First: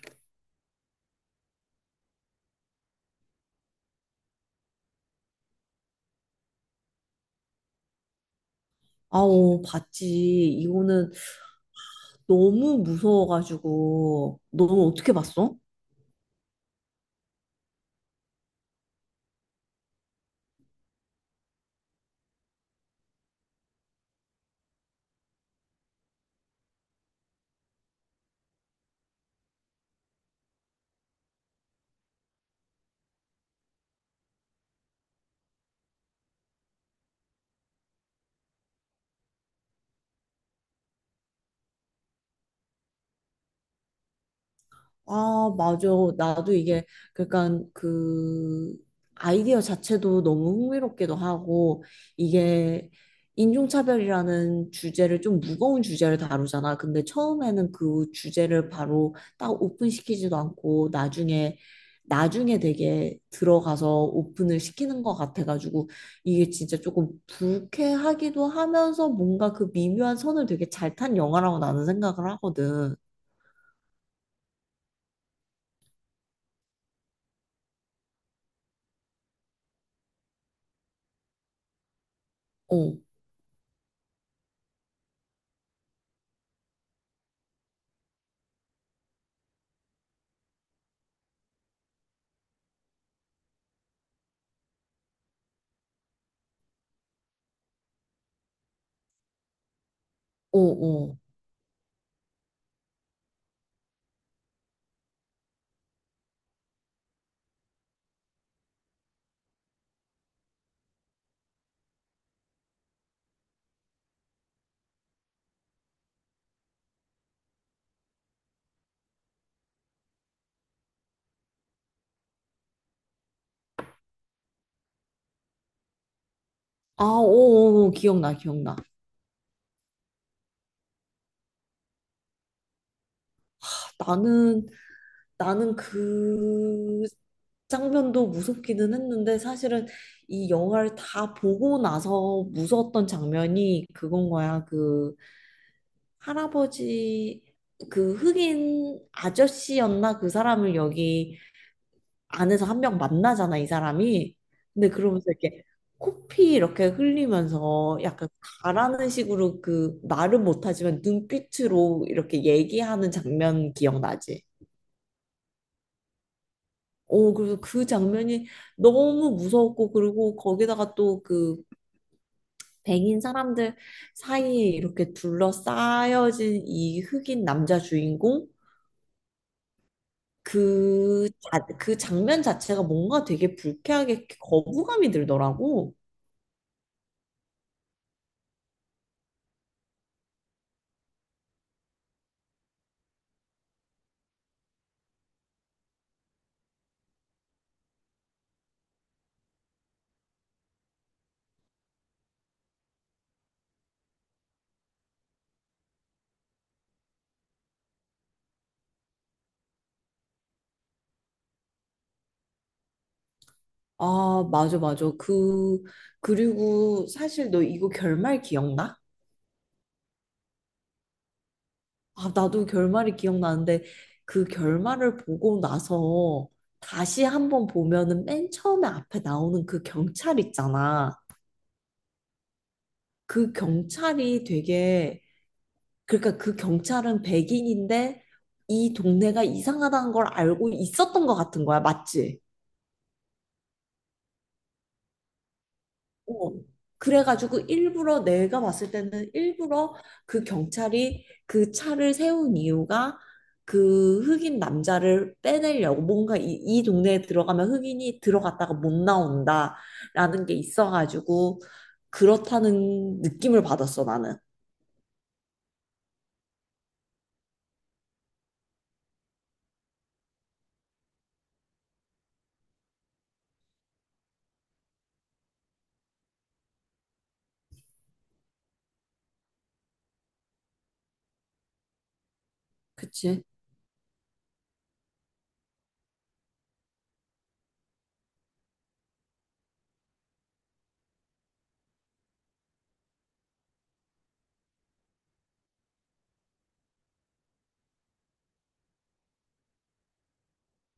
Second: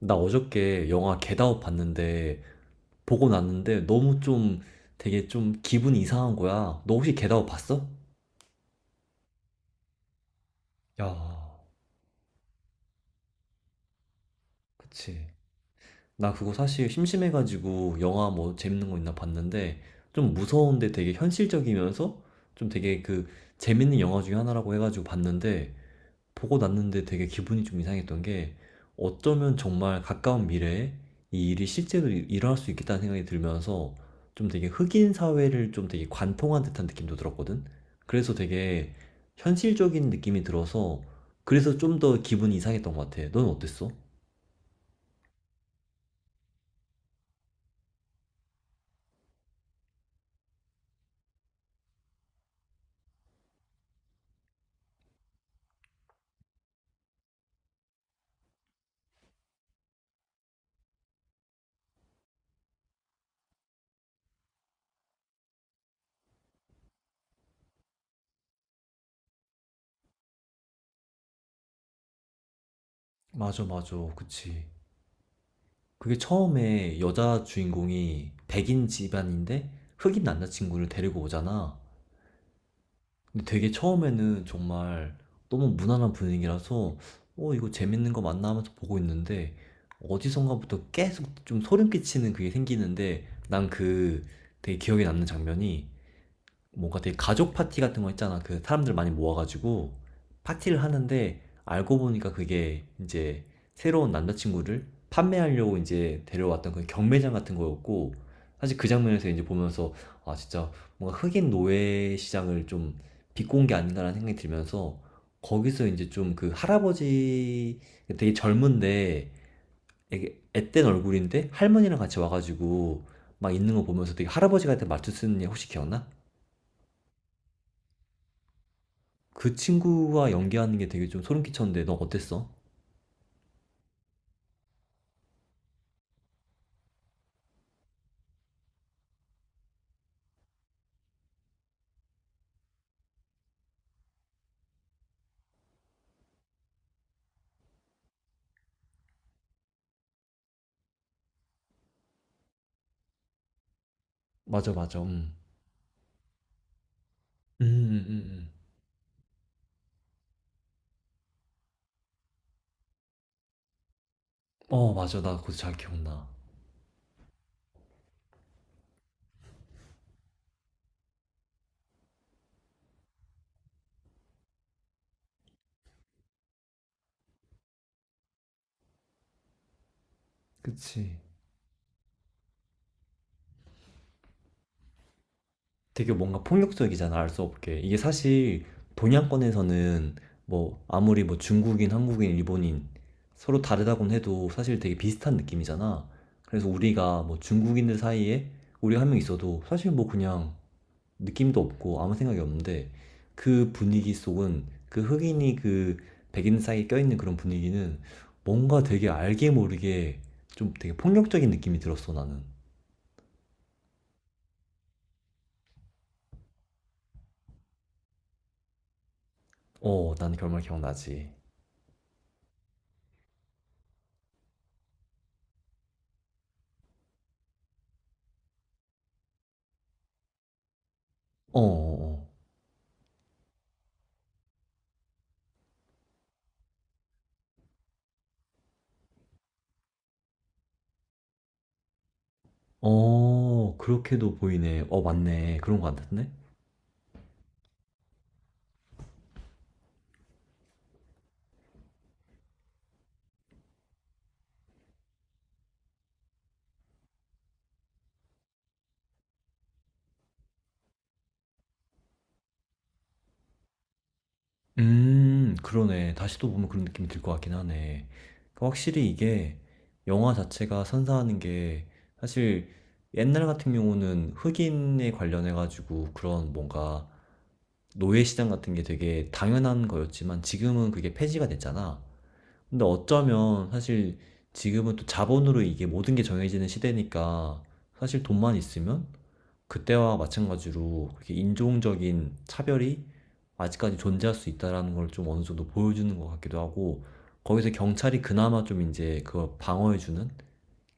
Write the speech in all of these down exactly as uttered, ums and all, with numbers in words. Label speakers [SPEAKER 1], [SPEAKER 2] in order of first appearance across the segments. [SPEAKER 1] 나 어저께 영화 겟아웃 봤는데 보고 났는데 너무 좀 되게 좀 기분이 이상한 거야. 너 혹시 겟아웃 봤어?
[SPEAKER 2] 아오, 봤지. 이거는
[SPEAKER 1] 야,
[SPEAKER 2] 너무 무서워가지고. 너는 어떻게
[SPEAKER 1] 그치.
[SPEAKER 2] 봤어?
[SPEAKER 1] 나 그거 사실 심심해가지고 영화 뭐 재밌는 거 있나 봤는데 좀 무서운데 되게 현실적이면서 좀 되게 그 재밌는 영화 중에 하나라고 해가지고 봤는데 보고 났는데 되게 기분이 좀 이상했던 게 어쩌면 정말 가까운 미래에 이 일이 실제로 일- 어날 수 있겠다는 생각이 들면서 좀 되게 흑인 사회를 좀 되게 관통한 듯한 느낌도 들었거든. 그래서 되게 현실적인 느낌이 들어서 그래서 좀 더 기분이 이상했던 것 같아. 넌 어땠어?
[SPEAKER 2] 아, 맞아. 나도 이게, 그러니까 그 아이디어 자체도 너무 흥미롭기도 하고, 이게 인종차별이라는 주제를, 좀 무거운 주제를 다루잖아. 근데 처음에는 그 주제를 바로 딱 오픈시키지도 않고, 나중에, 나중에 되게 들어가서 오픈을 시키는 것 같아가지고, 이게 진짜 조금 불쾌하기도 하면서 뭔가 그 미묘한 선을 되게 잘 탄 영화라고 나는 생각을 하거든.
[SPEAKER 1] 맞아, 맞아. 그치. 그게 처음에 여자 주인공이 백인 집안인데 흑인 남자친구를 데리고 오잖아.
[SPEAKER 2] 어,
[SPEAKER 1] 근데 되게 처음에는 정말 너무 무난한 분위기라서 어 이거 재밌는 거 맞나 하면서 보고 있는데 어디선가부터 계속 좀 소름 끼치는 그게 생기는데 난 그 되게 기억에 남는 장면이 뭔가 되게 가족 파티 같은 거 있잖아. 그 사람들 많이 모아가지고
[SPEAKER 2] 어,
[SPEAKER 1] 파티를
[SPEAKER 2] 어.
[SPEAKER 1] 하는데 알고 보니까 그게 이제 새로운 남자친구를 판매하려고 이제 데려왔던 그 경매장 같은 거였고 사실 그 장면에서 이제 보면서 아 진짜 뭔가 흑인 노예 시장을 좀 비꼰 게 아닌가라는 생각이 들면서 거기서 이제 좀 그 할아버지 되게 젊은데 되게 앳된 얼굴인데 할머니랑 같이 와가지고 막 있는 거 보면서 되게 할아버지 같은 말투 쓰는 애 혹시 기억나?
[SPEAKER 2] 아, 오, 오, 오, 기억나, 기억나.
[SPEAKER 1] 그 친구와 연기하는 게 되게 좀 소름 끼쳤는데 너 어땠어?
[SPEAKER 2] 나는, 나는 그 장면도 무섭기는 했는데 사실은 이 영화를 다 보고 나서 무서웠던 장면이 그건 거야. 그 할아버지, 그 흑인 아저씨였나? 그 사람을 여기 안에서 한 명 만나잖아, 이 사람이.
[SPEAKER 1] 맞아,
[SPEAKER 2] 근데
[SPEAKER 1] 맞아.
[SPEAKER 2] 그러면서
[SPEAKER 1] 음.
[SPEAKER 2] 이렇게 코피 이렇게
[SPEAKER 1] 음,
[SPEAKER 2] 흘리면서
[SPEAKER 1] 음, 음,
[SPEAKER 2] 약간
[SPEAKER 1] 음.
[SPEAKER 2] 가라는 식으로, 그 말은 못하지만 눈빛으로 이렇게 얘기하는 장면 기억나지?
[SPEAKER 1] 어, 맞아. 나 그거 잘 기억나.
[SPEAKER 2] 오, 그래서 그 장면이 너무 무서웠고, 그리고 거기다가 또 그 백인 사람들 사이에 이렇게 둘러싸여진 이 흑인 남자 주인공?
[SPEAKER 1] 그치.
[SPEAKER 2] 그, 자, 그 장면 자체가 뭔가 되게 불쾌하게 거부감이 들더라고.
[SPEAKER 1] 되게 뭔가 폭력적이잖아, 알 수 없게. 이게 사실 동양권에서는 뭐 아무리 뭐 중국인, 한국인, 일본인 서로 다르다곤 해도 사실 되게 비슷한 느낌이잖아. 그래서 우리가 뭐 중국인들 사이에 우리 한 명 있어도 사실 뭐 그냥 느낌도 없고 아무 생각이 없는데 그 분위기 속은 그 흑인이 그 백인 사이에 껴있는 그런 분위기는 뭔가 되게 알게 모르게 좀 되게 폭력적인 느낌이 들었어, 나는.
[SPEAKER 2] 아, 맞아, 맞아. 그, 그리고 사실 너 이거 결말 기억나?
[SPEAKER 1] 어, 난 결말 기억나지.
[SPEAKER 2] 아, 나도 결말이 기억나는데 그 결말을 보고 나서 다시 한번 보면은 맨 처음에 앞에 나오는 그 경찰 있잖아.
[SPEAKER 1] 어, 어,
[SPEAKER 2] 그 경찰이 되게, 그러니까 그 경찰은 백인인데 이 동네가 이상하다는 걸 알고 있었던 것 같은 거야. 맞지?
[SPEAKER 1] 어. 어, 그렇게도 보이네. 어, 맞네. 그런 거 같은데?
[SPEAKER 2] 어, 그래가지고 일부러 내가 봤을 때는 일부러 그 경찰이 그 차를 세운 이유가 그 흑인 남자를 빼내려고, 뭔가 이, 이 동네에 들어가면 흑인이 들어갔다가 못 나온다라는 게 있어가지고, 그렇다는 느낌을 받았어 나는.
[SPEAKER 1] 음 그러네. 다시 또 보면 그런 느낌이 들 것 같긴 하네. 그러니까 확실히 이게 영화 자체가 선사하는 게 사실 옛날 같은 경우는 흑인에 관련해 가지고 그런 뭔가 노예 시장 같은 게 되게 당연한 거였지만 지금은 그게 폐지가 됐잖아. 근데
[SPEAKER 2] 그치?
[SPEAKER 1] 어쩌면 사실 지금은 또 자본으로 이게 모든 게 정해지는 시대니까 사실 돈만 있으면 그때와 마찬가지로 그렇게 인종적인 차별이 아직까지 존재할 수 있다라는 걸 좀 어느 정도 보여주는 것 같기도 하고 거기서 경찰이 그나마 좀 이제 그걸 방어해주는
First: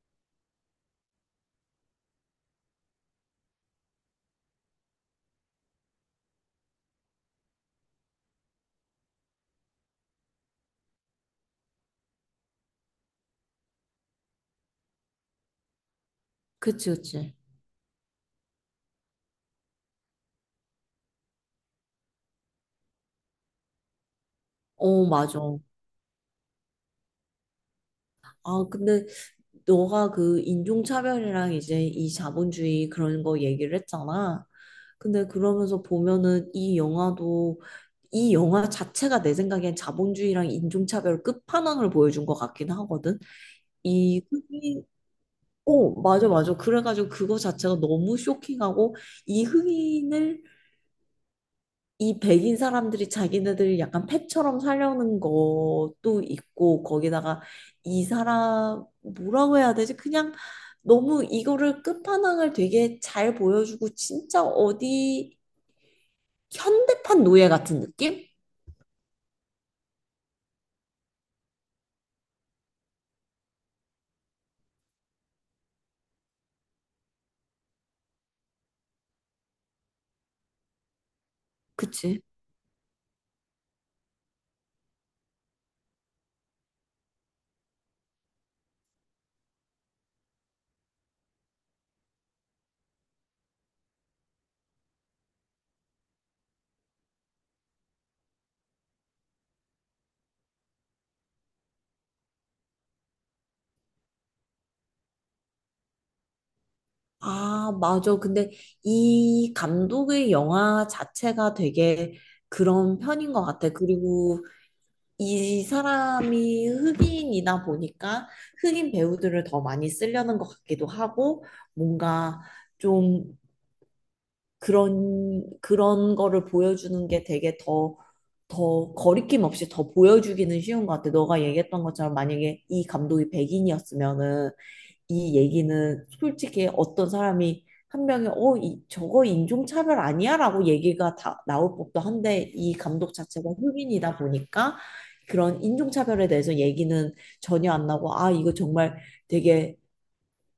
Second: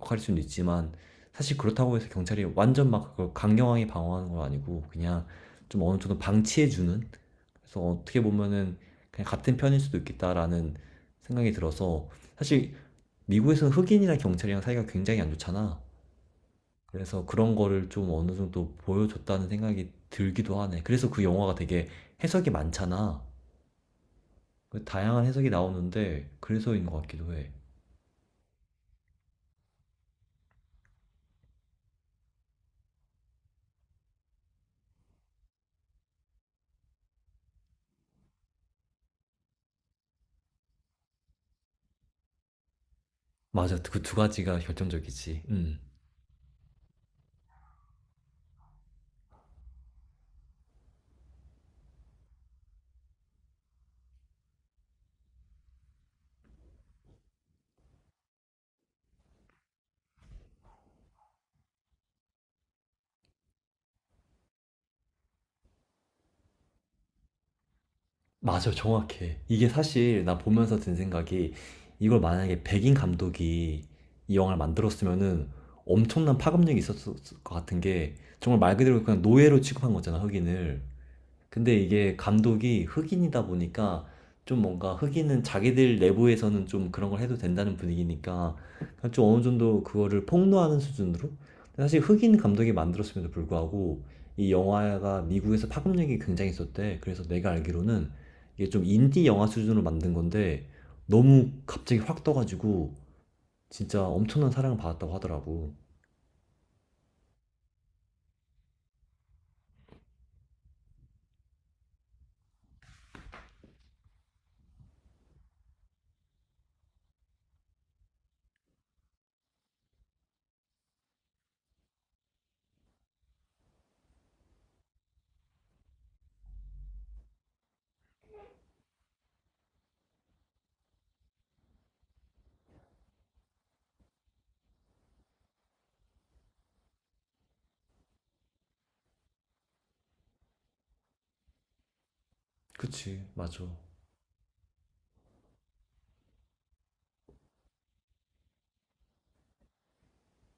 [SPEAKER 1] 역할일 수는 있지만 사실 그렇다고 해서 경찰이 완전 막 그걸 강경하게 방어하는 건 아니고 그냥 좀 어느 정도 방치해주는 그래서 어떻게 보면은 그냥 같은 편일 수도 있겠다라는 생각이 들어서 사실 미국에서는 흑인이랑 경찰이랑 사이가 굉장히 안 좋잖아.
[SPEAKER 2] 그치,
[SPEAKER 1] 그래서
[SPEAKER 2] 그치.
[SPEAKER 1] 그런 거를 좀 어느 정도 보여줬다는 생각이 들기도 하네. 그래서 그 영화가 되게 해석이 많잖아. 그
[SPEAKER 2] 어,
[SPEAKER 1] 다양한
[SPEAKER 2] 맞아.
[SPEAKER 1] 해석이 나오는데 그래서인 것 같기도 해.
[SPEAKER 2] 아, 근데 너가 그 인종차별이랑 이제 이 자본주의 그런 거 얘기를 했잖아. 근데 그러면서 보면은 이 영화도 이 영화 자체가 내 생각엔 자본주의랑 인종차별 끝판왕을 보여준 것 같긴 하거든.
[SPEAKER 1] 맞아, 그 두
[SPEAKER 2] 이
[SPEAKER 1] 가지가
[SPEAKER 2] 흑인,
[SPEAKER 1] 결정적이지. 음,
[SPEAKER 2] 어, 맞아, 맞아. 그래가지고 그거 자체가 너무 쇼킹하고, 이 흑인을, 이 백인 사람들이 자기네들 약간 펫처럼 살려는 것도 있고. 거기다가 이 사람 뭐라고 해야 되지? 그냥 너무 이거를 끝판왕을 되게 잘 보여주고, 진짜 어디 현대판 노예 같은 느낌?
[SPEAKER 1] 맞아, 정확해. 이게 사실 나 보면서 든 생각이 이걸 만약에 백인 감독이 이 영화를 만들었으면은 엄청난 파급력이 있었을 것 같은 게 정말 말 그대로 그냥 노예로 취급한 거잖아, 흑인을. 근데 이게
[SPEAKER 2] 그치?
[SPEAKER 1] 감독이 흑인이다 보니까 좀 뭔가 흑인은 자기들 내부에서는 좀 그런 걸 해도 된다는 분위기니까 그냥 좀 어느 정도 그거를 폭로하는 수준으로 근데 사실 흑인 감독이 만들었음에도 불구하고 이 영화가 미국에서 파급력이 굉장히 있었대. 그래서 내가 알기로는 이게 좀 인디 영화 수준으로 만든 건데 너무 갑자기 확 떠가지고 진짜 엄청난 사랑을 받았다고 하더라고.
[SPEAKER 2] 아, 맞아. 근데 이 감독의 영화 자체가 되게 그런 편인 것 같아. 그리고 이 사람이 흑인이다 보니까 흑인 배우들을 더 많이 쓰려는 것 같기도 하고, 뭔가 좀 그런 그런 거를 보여주는 게 되게 더 더 거리낌 없이 더 보여주기는 쉬운 것 같아. 너가 얘기했던 것처럼 만약에 이 감독이 백인이었으면은, 이 얘기는 솔직히 어떤 사람이 한 명이 어, 이, 저거 인종차별 아니야? 라고 얘기가 다 나올 법도 한데, 이 감독
[SPEAKER 1] 그치.
[SPEAKER 2] 자체가
[SPEAKER 1] 맞아.
[SPEAKER 2] 흑인이다 보니까 그런 인종차별에 대해서 얘기는 전혀 안 나고, 아, 이거 정말 되게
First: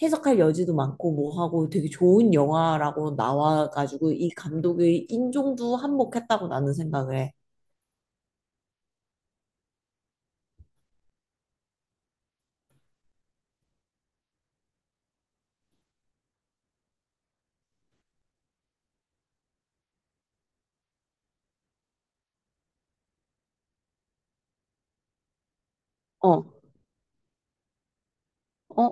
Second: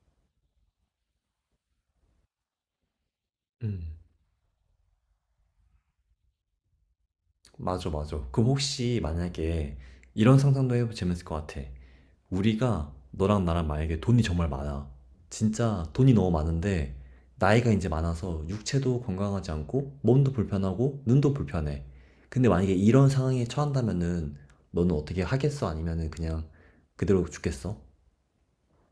[SPEAKER 2] 해석할 여지도 많고 뭐 하고 되게 좋은 영화라고
[SPEAKER 1] 음.
[SPEAKER 2] 나와가지고 이 감독의 인종도 한몫했다고 나는 생각을 해.
[SPEAKER 1] 맞아, 맞아. 그럼 혹시 만약에 이런 상상도 해보면 재밌을 것 같아. 우리가 너랑 나랑 만약에 돈이 정말 많아. 진짜 돈이 너무 많은데 나이가 이제 많아서 육체도 건강하지 않고 몸도 불편하고 눈도 불편해. 근데 만약에 이런 상황에 처한다면은 너는 어떻게 하겠어? 아니면은
[SPEAKER 2] 어,
[SPEAKER 1] 그냥 그대로 죽겠어?
[SPEAKER 2] 어,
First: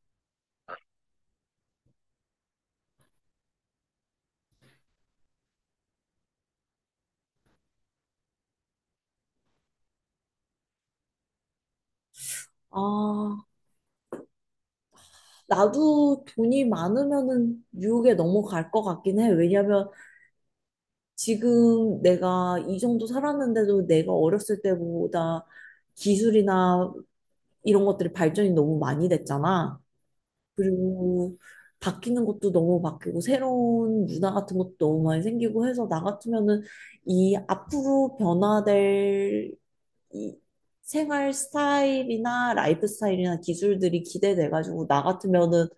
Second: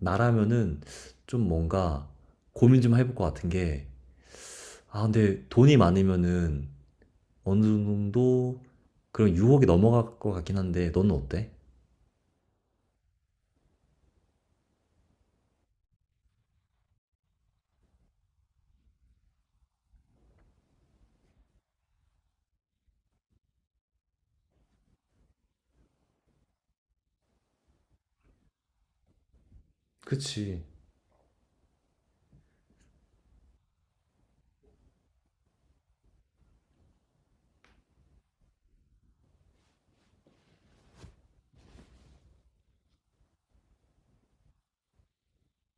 [SPEAKER 1] 나라면은 좀 뭔가 고민 좀 해볼 것 같은 게 아, 근데 돈이 많으면은 어느 정도 그런 유혹이 넘어갈 것 같긴 한데 너는 어때?
[SPEAKER 2] 아, 나도 돈이 많으면은 뉴욕에 넘어갈 것 같긴 해. 왜냐면 지금 내가 이 정도 살았는데도 내가 어렸을 때보다 기술이나 이런 것들이 발전이 너무 많이 됐잖아.
[SPEAKER 1] 그치.
[SPEAKER 2] 그리고 바뀌는 것도 너무 바뀌고 새로운 문화 같은 것도 너무 많이 생기고 해서 나 같으면은 이 앞으로 변화될 이 생활 스타일이나 라이프 스타일이나 기술들이 기대돼가지고 나 같으면은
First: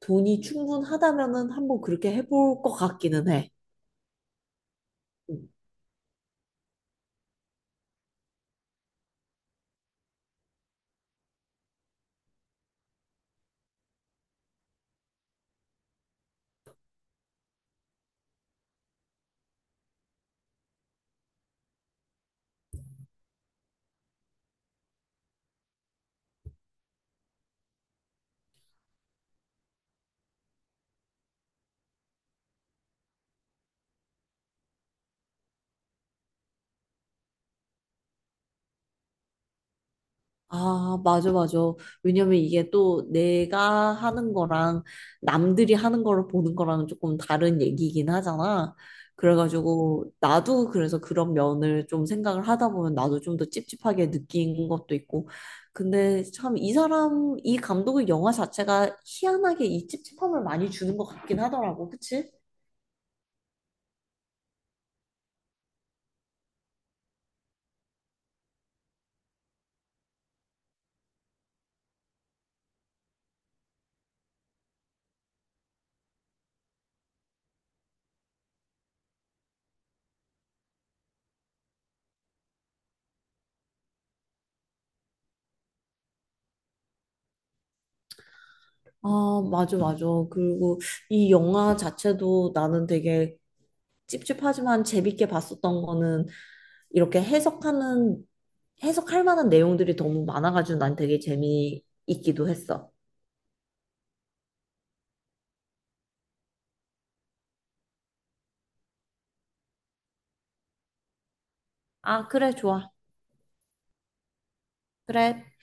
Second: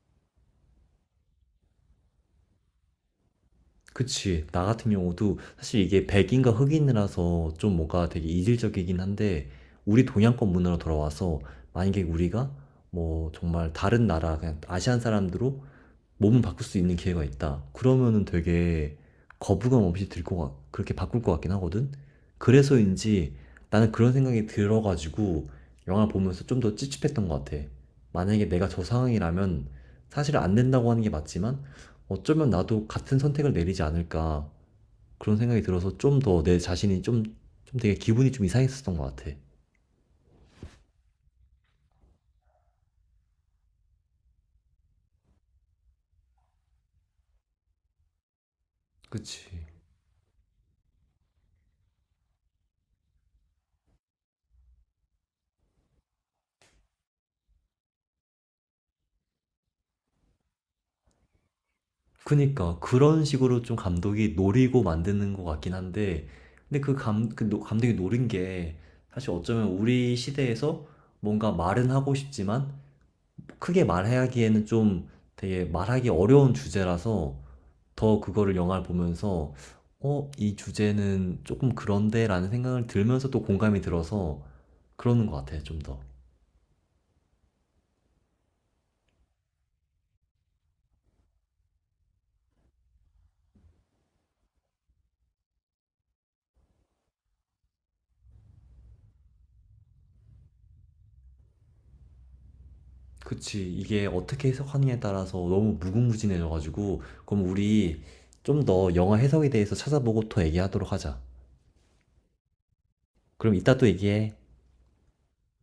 [SPEAKER 2] 돈이 충분하다면은 한번 그렇게 해볼 것 같기는 해.
[SPEAKER 1] 그치. 나 같은 경우도
[SPEAKER 2] 응.
[SPEAKER 1] 사실 이게 백인과 흑인이라서 좀 뭔가 되게 이질적이긴 한데, 우리 동양권 문화로 돌아와서, 만약에 우리가 뭐 정말 다른 나라, 그냥 아시안 사람들로 몸을 바꿀 수 있는 기회가 있다. 그러면은 되게 거부감 없이 들 것 같, 그렇게 바꿀 것 같긴 하거든? 그래서인지 나는 그런 생각이 들어가지고 영화 보면서 좀 더 찝찝했던 것 같아. 만약에 내가 저 상황이라면 사실 안 된다고 하는 게 맞지만 어쩌면 나도 같은 선택을 내리지 않을까 그런 생각이 들어서 좀 더 내 자신이 좀, 좀 되게 기분이 좀 이상했었던 것 같아.
[SPEAKER 2] 아, 맞아, 맞아. 왜냐면 이게 또 내가 하는 거랑 남들이 하는 거를 보는 거랑 조금 다른 얘기이긴 하잖아.
[SPEAKER 1] 그치.
[SPEAKER 2] 그래가지고 나도 그래서 그런 면을 좀 생각을 하다 보면 나도 좀 더 찝찝하게 느낀 것도 있고. 근데 참 이 사람, 이 감독의 영화 자체가 희한하게 이 찝찝함을 많이 주는 것 같긴 하더라고. 그치?
[SPEAKER 1] 그니까 그런 식으로 좀 감독이 노리고 만드는 것 같긴 한데 근데 그 감, 그 노- 감독이 노린 게 사실 어쩌면 우리 시대에서 뭔가 말은 하고 싶지만 크게 말하기에는 좀 되게 말하기 어려운 주제라서 더 그거를 영화를 보면서 어, 이 주제는 조금 그런데라는 생각을 들면서 또 공감이 들어서 그러는 것 같아요, 좀 더.
[SPEAKER 2] 아, 맞아, 맞아. 그리고 이 영화 자체도 나는 되게 찝찝하지만 재밌게 봤었던 거는 이렇게 해석하는, 해석할 만한 내용들이 너무 많아가지고 난 되게 재미있기도 했어.
[SPEAKER 1] 그치. 이게 어떻게 해석하느냐에 따라서 너무 무궁무진해져가지고, 그럼 우리 좀 더 영화 해석에 대해서 찾아보고 더 얘기하도록 하자.
[SPEAKER 2] 아, 그래, 좋아.
[SPEAKER 1] 그럼 이따 또 얘기해.
[SPEAKER 2] 그래.